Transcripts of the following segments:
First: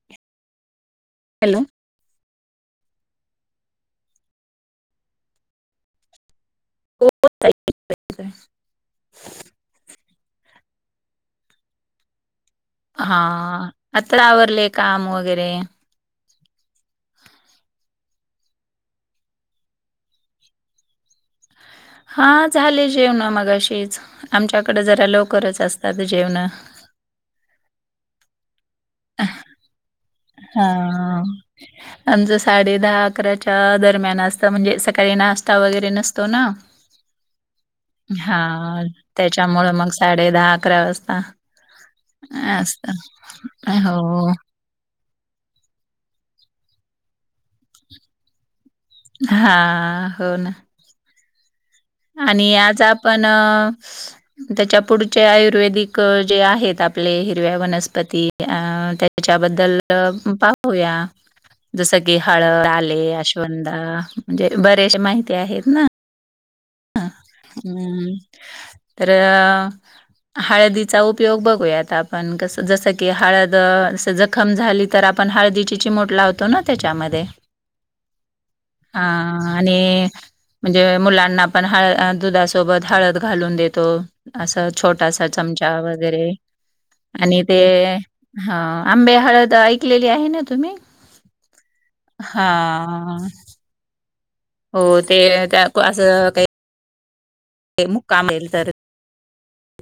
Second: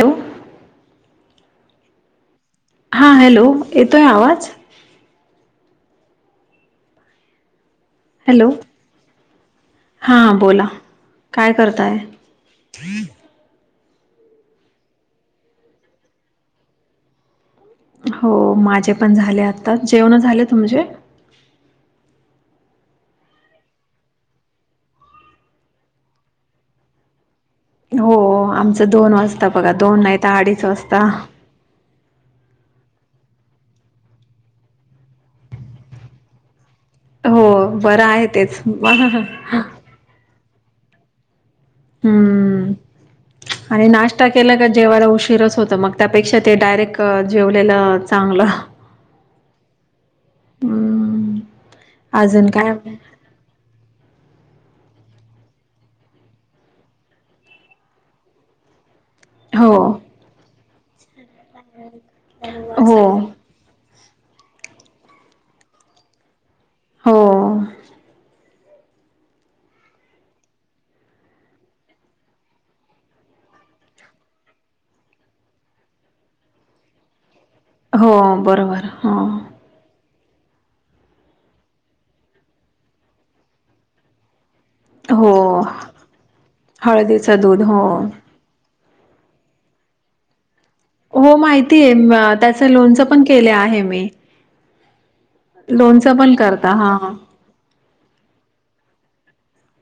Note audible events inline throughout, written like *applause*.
हो हॅलो हा हॅलो येतोय आवाज हो ताई, येतोय. हॅलो हां बोला काय करताय? हा आता आवरले काम वगैरे हो माझे पण झाले आता जेवणं झाले तुमचेे? हा झाले जेवणं मगाशीच आमच्याकडे जरा लवकरच असतात जेवणं हो आमचं दोन वाजता बघा दोन नाही तर अडीच हा वाजता आमचं साडे दहा अकराच्या दरम्यान असतं म्हणजे सकाळी नाश्ता वगैरे नसतो ना *inaudible* बरं आहे हा तेच त्याच्यामुळं मग साडे दहा अकरा वाजता हम्म असत आणि नाश्ता हो केला का जेवला उशीरचं होत तं मग त्यापेक्षा ते डायरेक्ट जेवलेलं चांगलं हा हो ना हम्म अजून आणि काय आज आपण त्याच्या पुढचे आयुर्वेदिक जे आहेत आपले हिरव्या वनस्पती अं त्या हो त्याच्याबद्दल पाहूया जस की हळद, हो आले, अश्वंदा म्हणजे बरेच माहिती आहेत ना ह हो हम्म तर हळदीचा उपयोग बघूयात आपण कस जस की हळद जखम झाली तर आपण हळदीची चिमट लावतो ना त्याच्यामध्ये हो बरोबर हा आणि म्हणजे मुलांना पण हळ दुधासोबत हळद घालून देतो असं छोटासा हो चमचा वगैरे, हळदीचं आणि दूध हो. ते हा, आंबे हळद ऐकलेली आहे ना तुम्ही? हो, माहितीय, हा त्याच लोणचं पण केलं आहे मी. हो, ते त्या लोणच पण करता, हा हा. ये मुक्काम येल तर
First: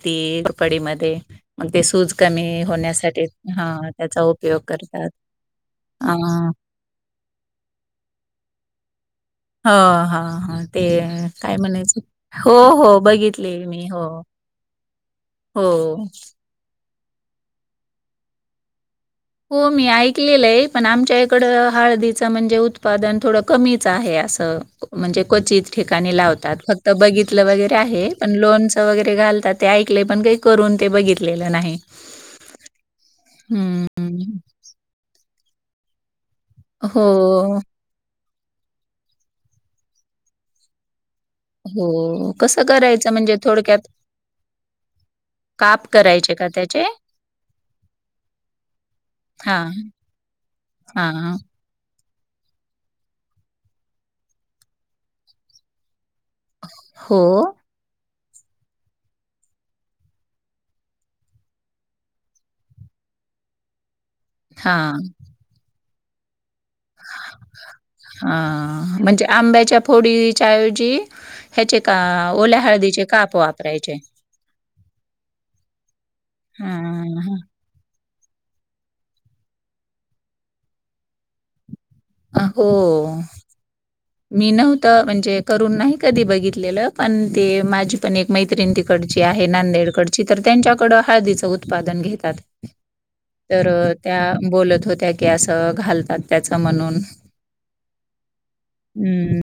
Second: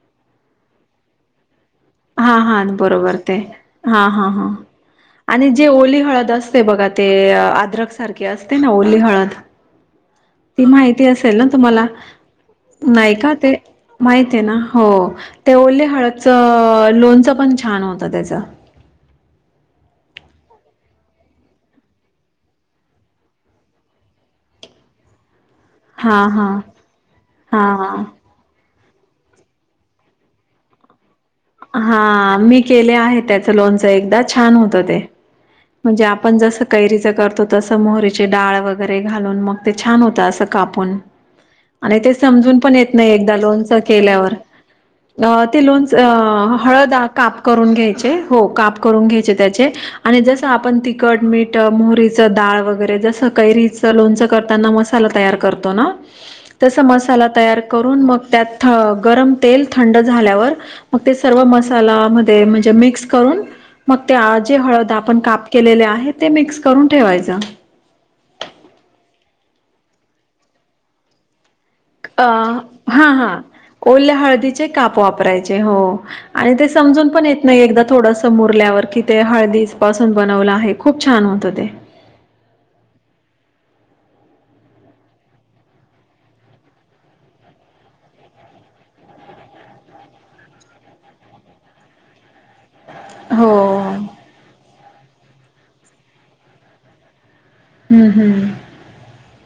तेल कढईमध्ये मग ते सूज हा कमी हा बरोबर होण्यासाठी, ते हा, त्याचा हा हा. उपयोग करतात. आणि जे ओली अ हळद असते बघा ते, आद्रक सारखे असते ना ओली हळद ह हा हा ती ते माहिती असेल ना काय तुम्हाला? म्हणायचं? हो हो नाही का, ते बघितली मी हो माहित आहे ना? हो, ते ओली हो. हळदचं, लोणचं पण छान होतं त्याच. हो, मी ऐकलेलं आहे, पण आमच्या आईकडे हळदीचं म्हणजे, उत्पादन थोडं कमीच आहे असं. म्हणजे क्वचित ठिकाणी हा हा लावतात, फक्त बघितलं हा वगैरे आहे. पण लोनच वगैरे घालतात, ते ऐकले, पण काही करून ते बघितले हा, मी केले आहे त्याचं हं, लोणचं एकदा, छान होतं ते. म्हणजे, आपण जस कैरीच करतो हो, तस मोहरीच डाळ वगैरे घालून, मग ते छान होतं असं कापून. आणि ते हो. समजून कसं पण येत नाही करायचं म्हणजे एकदा लोणचं थोडक्यात केल्यावर, ते काप करायचे का लोणचं त्याचे? हळद काप करून घ्यायचे, हो, काप करून घ्यायचे हां, त्याचे आणि जसं आपण तिखट, हां. मीठ मोहरीचं डाळ वगैरे जसं, कैरीचं लोणचं करताना मसाला तयार करतो ना *inaudible* तसा हो, मसाला तयार करून, मग त्यात गरम तेल थंड झाल्यावर मग ते सर्व मसाला म्हणजे, मिक्स करून, मग ते जे हळद हां, आपण काप केलेले आहेत ते मिक्स करून ठेवायच. हा, म्हणजे आंब्याच्या फोडीच्याऐवजी ह्याचे का अ, हा हा. वापरायचे. ओल्या हळदीचे काप वापरायचे, हो, आणि ते हां, समजून पण हां. येत नाही एकदा थोडस मुरल्यावर, कि ते हळदी पासून बनवलं आहे, खूप छान होतं ते. हो. मी नव्हत, म्हणजे करून नाही कधी बघितलेलं, पण ते माझी पण एक मैत्रिण तिकडची आहे, नांदेडकडची, तर त्यांच्याकडं हळदीचं उत्पादन घेतात. *inaudible* हो तर त्या, हम्म बोलत होत्या की असं, घालतात त्याच म्हणून हम्म हम्. हम्म!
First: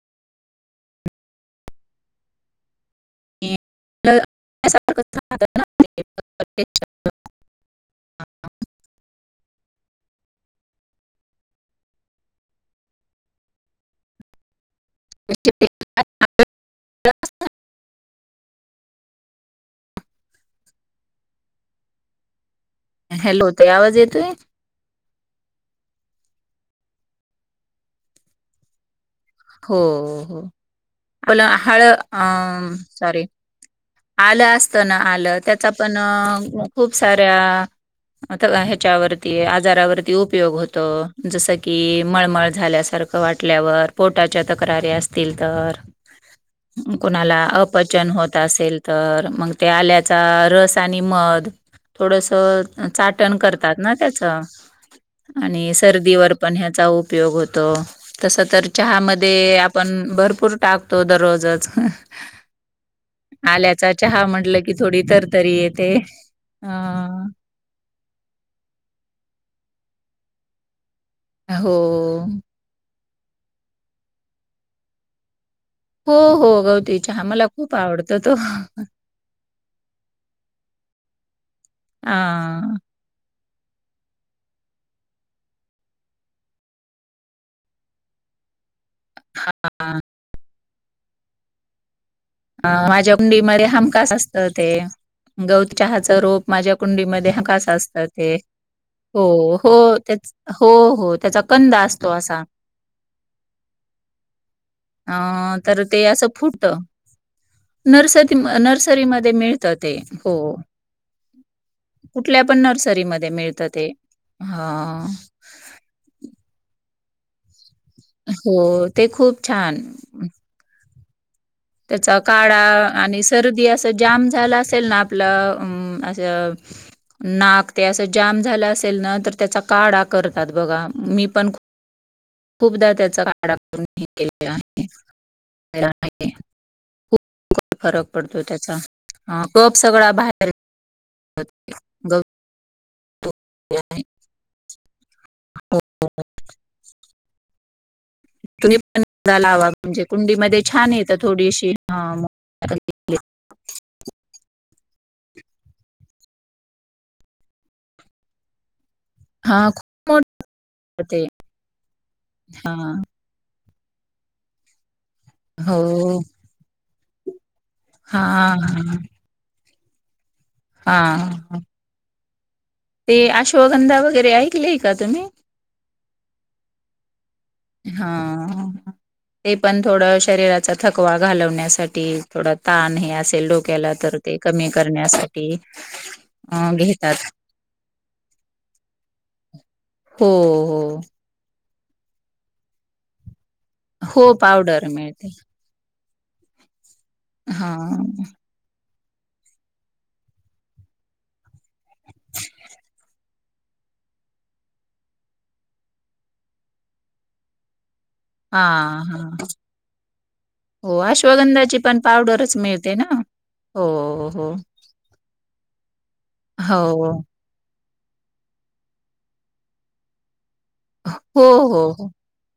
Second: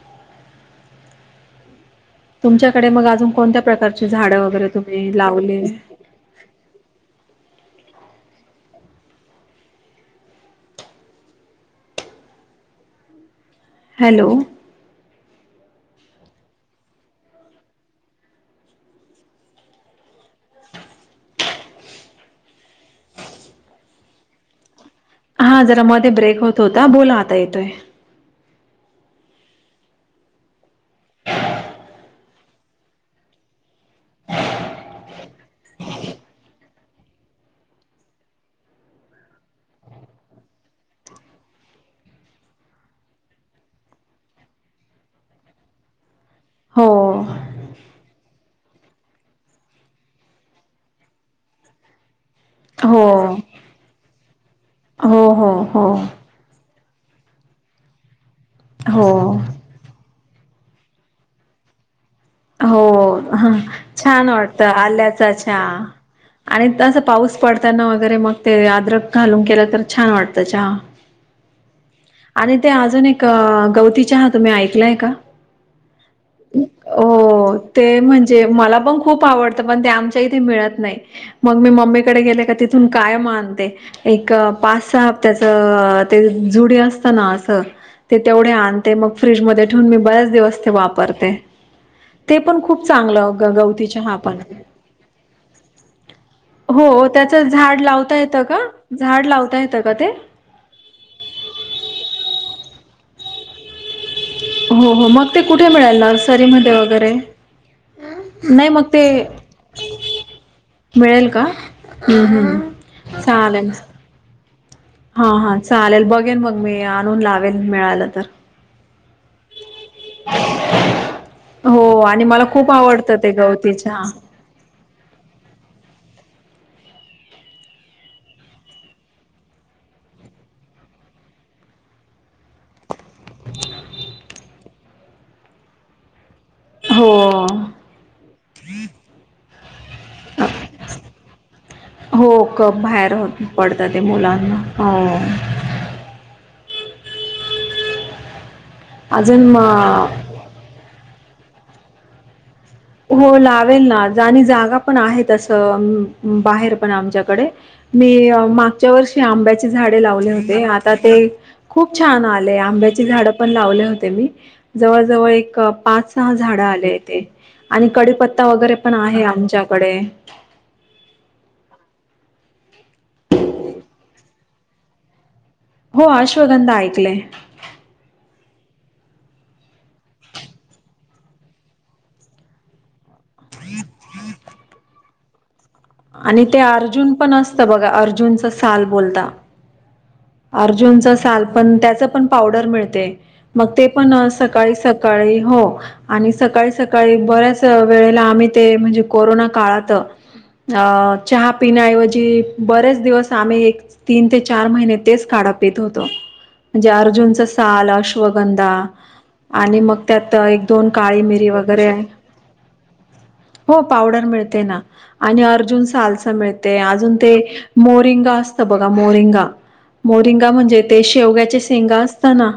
तुमच्याकडे मग अजून आणि कोणत्या प्रकारची आपलं झाडं वगैरे तुम्ही आपल्यासारखंच राहतं लावले? *unintelligible* *inaudible* हॅलो? *unintelligible* *inaudible* हॅलो, ताई आवाज येतोय? हा, जरा मध्ये ब्रेक होत होता, बोला आता येतोय. हो हो, आपला हळ अ सॉरी. आलं असतं ना आलं, त्याचा पण खूप साऱ्या आता ह्याच्यावरती, आजारावरती उपयोग होतो, जसं की मळमळ झाल्यासारखं वाटल्यावर, पोटाच्या तक्रारी असतील तर. हो कुणाला अपचन होत असेल. तर मग ते आल्याचा रस आणि मध थोडस हो चाटण करतात ना त्याचं. हो हो आणि हो सर्दीवर पण ह्याचा उपयोग होतो. तस तर हो चहामध्ये पण भरपूर टाकतो दररोजच. हो, आल्याचा चहा छान वाटत म्हटलं की थोडी आल्याचा तरतरी चहा, येते अ, आणि तसं पाऊस. पडताना वगैरे मग ते अद्रक घालून केलं तर छान वाटतं चहा. हो. आणि ते अजून एक, गवती चहा तुम्ही ऐकलाय का? हो-हो गवती चहा मला हो खूप ते आवडतो तो म्हणजे, मला पण खूप आवडतं पण ते आमच्या इथे मिळत नाही. मग मी मम्मीकडे गेले का हां, तिथून- कायम आणते. एक पाच, सहा हप्त्याच ते जुडी असतं ना असं. ते तेवढे आणते. मग फ्रीजमध्ये ठेऊून मी हां, बऱ्याच दिवस ते वापरते. ते पण अ खूप माझ्या चांगलं कुंडीमध्ये गवती हमखास चहा असत पण. ते. गवतचहा च रोप माझ्या हो कुंडीमध्ये त्याचं हमखास झाड असत लावता ते. येतं का? हो, झाड लावता हो येतं का ते? तेचं. हो-हो त्याचा कंदा असतो असा. हो हो मग ते अं कुठे तर मिळेल ते असं फुट नर्सरीमध्ये वगैरे? नर्सरी, नाही मग ते नर्सरीमध्ये मिळत ते हो. मिळेल का? हम्म कुठल्या पण हम्म नर्सरीमध्ये मिळत ते. हा. ह-हा चालेल बघेन मग मी आणून लावेल मिळालं तर. हो ते खूप छान. *inaudible* त्याचा आणि मला काढा, खूप आवडतं आणि ते सर्दी गवती असं चहा. जाम झालं असेल ना. आपला हम्म असं नाक ते असं जाम झालं असेल ना, तर त्याचा काढा करतात बघा, मी पण खूप खूपदा त्याचा काढा करून पिलेला आहे. पिलेला आहे. हो. खूप फरक पडतो त्याचा, कप सगळा बाहेर अ *unintelligible* हो, कप बाहेर पडत ते, मुलांना हो. हो, तुम्ही पण अजून लावा म्हणजे म कुंडी म छान येत थोडीशी ह. हो लावेल ना आणि जागा पण आहे तस, बाहेर पण आमच्याकडे. मी मा च्या वर्षी हा आंब्याची झाडे खूप लावले मोठं होते, आता ते खूप छान आले. हा आंब्याची झाड पण लावले होते मी, जवळ-जवळ एक, हो पाच, सहा झाड आले ते. आणि हा कडीपत्ता वगैरे पण हा आहे आमच्याकडे. हा. ते अश्वगंधा वगैरे ऐकले का तुम्ही? हो अश्वगंधा ऐकलय. हा. ते पण थोडं शरीराचा थकवा घालवण्यासाठी, थोडं ताण हे अस तेल डोक्याला तर ते कमी करण्यासाठी- आणि ते अ अर्जुन घेतात पण असतं बघा. अर्जुनच साल बोलता. हो हो अर्जुनच साल पण त्याच पण पावडर मिळते. मग ते पण हो सकाळी पावडर मिळते -सकाळी हो आणि सकाळी - सकाळी बऱ्याच हा वेळेला आम्ही ते म्हणजे कोरोना काळात अ चहा पिण्याऐवजी बरेच दिवस आम्ही एक तीन ते चार महिने तेच काढ पित होतो म्हणजे अर्जुनच काल, हा अश्वगंधा हा आणि मग त्यात एक दोन काळी मिरी वगैरे ते ना. हो पावडर हो मिळते ना. आणि अर्जुन सालसा मिळते हो अजून ते मोरिंगा असतं बघा मोरिंगा. मोरिंगा म्हणजे ते हो शेवग्याचे हो सेंगा हो असत ना?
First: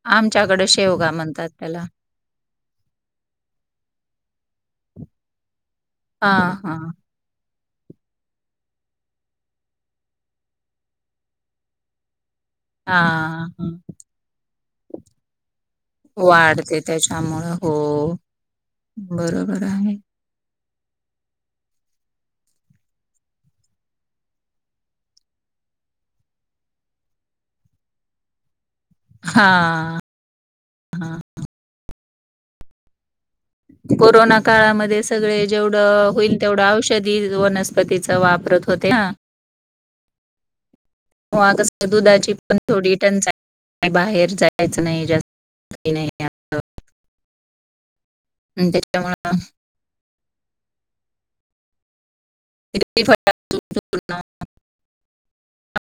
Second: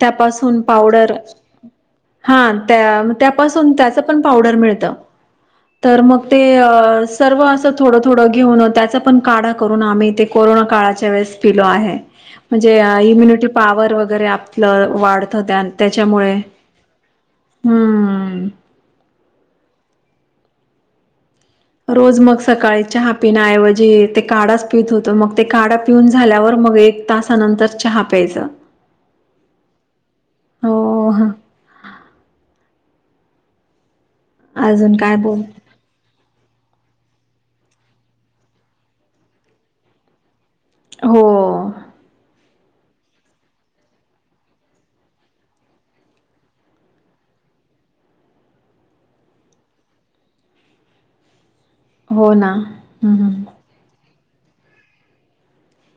त्यापासून आमच्याकडे शेवगा पावडर म्हणतात त्याला हा त्या त्यापासून -त्याच पण पावडर मिळत तर मग हा हा ते- सर्व असं थोडं थोडं घेऊन त्याचा पण काढा करून आम्ही ते कोरोना काळाच्या वेळेस- - पिलो आहे. म्हणजे हा इम्युनिटी हा पॉवर वगैरे आपलं वाढत त्यान् वाढते त्याच्यामुळ. हो हम्म बरोबर आहे. रोज मग सकाळी चहा पिण्याऐवजी ते काढाच पित होतो मग ते काढा पिऊन झाल्यावर मग एक तासानंतर चहा प्यायचं. हा. हो. हा कोरोना अजून काळामध्ये काय बोल सगळे जेवढ - - ढ होईल तेवढं औषधी वनस्पतीच वापरत होते ना? हो मगस दुधाची पण थोडी टंचाई बाहेर जायचं नाही जास्त नाही. असं. म त्याच्यामुळ हो ना? हम्म *unintelligible* हम्म पूर्ण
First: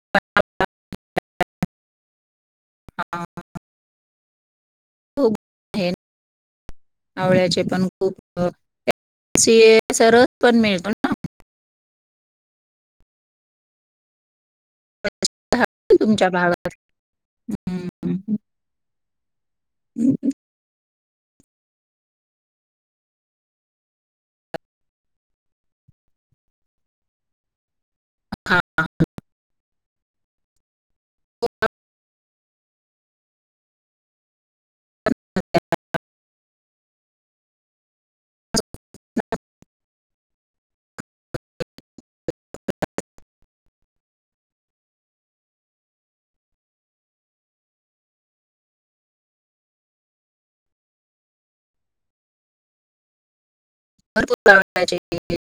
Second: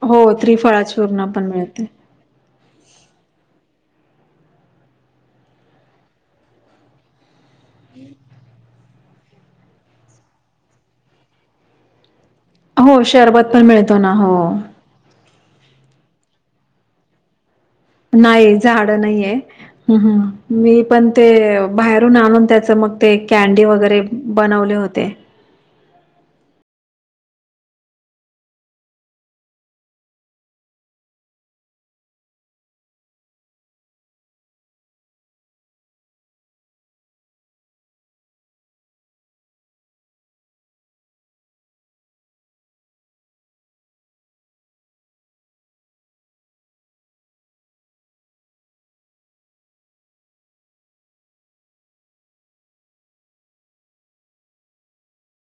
हो त्रिफळा चूर्ण पण मिळते. *unintelligible* आवळ्याचे पण खूप *unintelligible* पण मिळ हो शरबत पण मिळतो ना. हो. *unintelligible* तुमच्या भागात. हम्म. नाही झाडं नाहीय. मी पण ते बाहेरून आणून त्याच मग ते कॅन्डी वगैरे बनवले होते. *unintelligible* *unintelligible* *unintelligible* *unintelligible*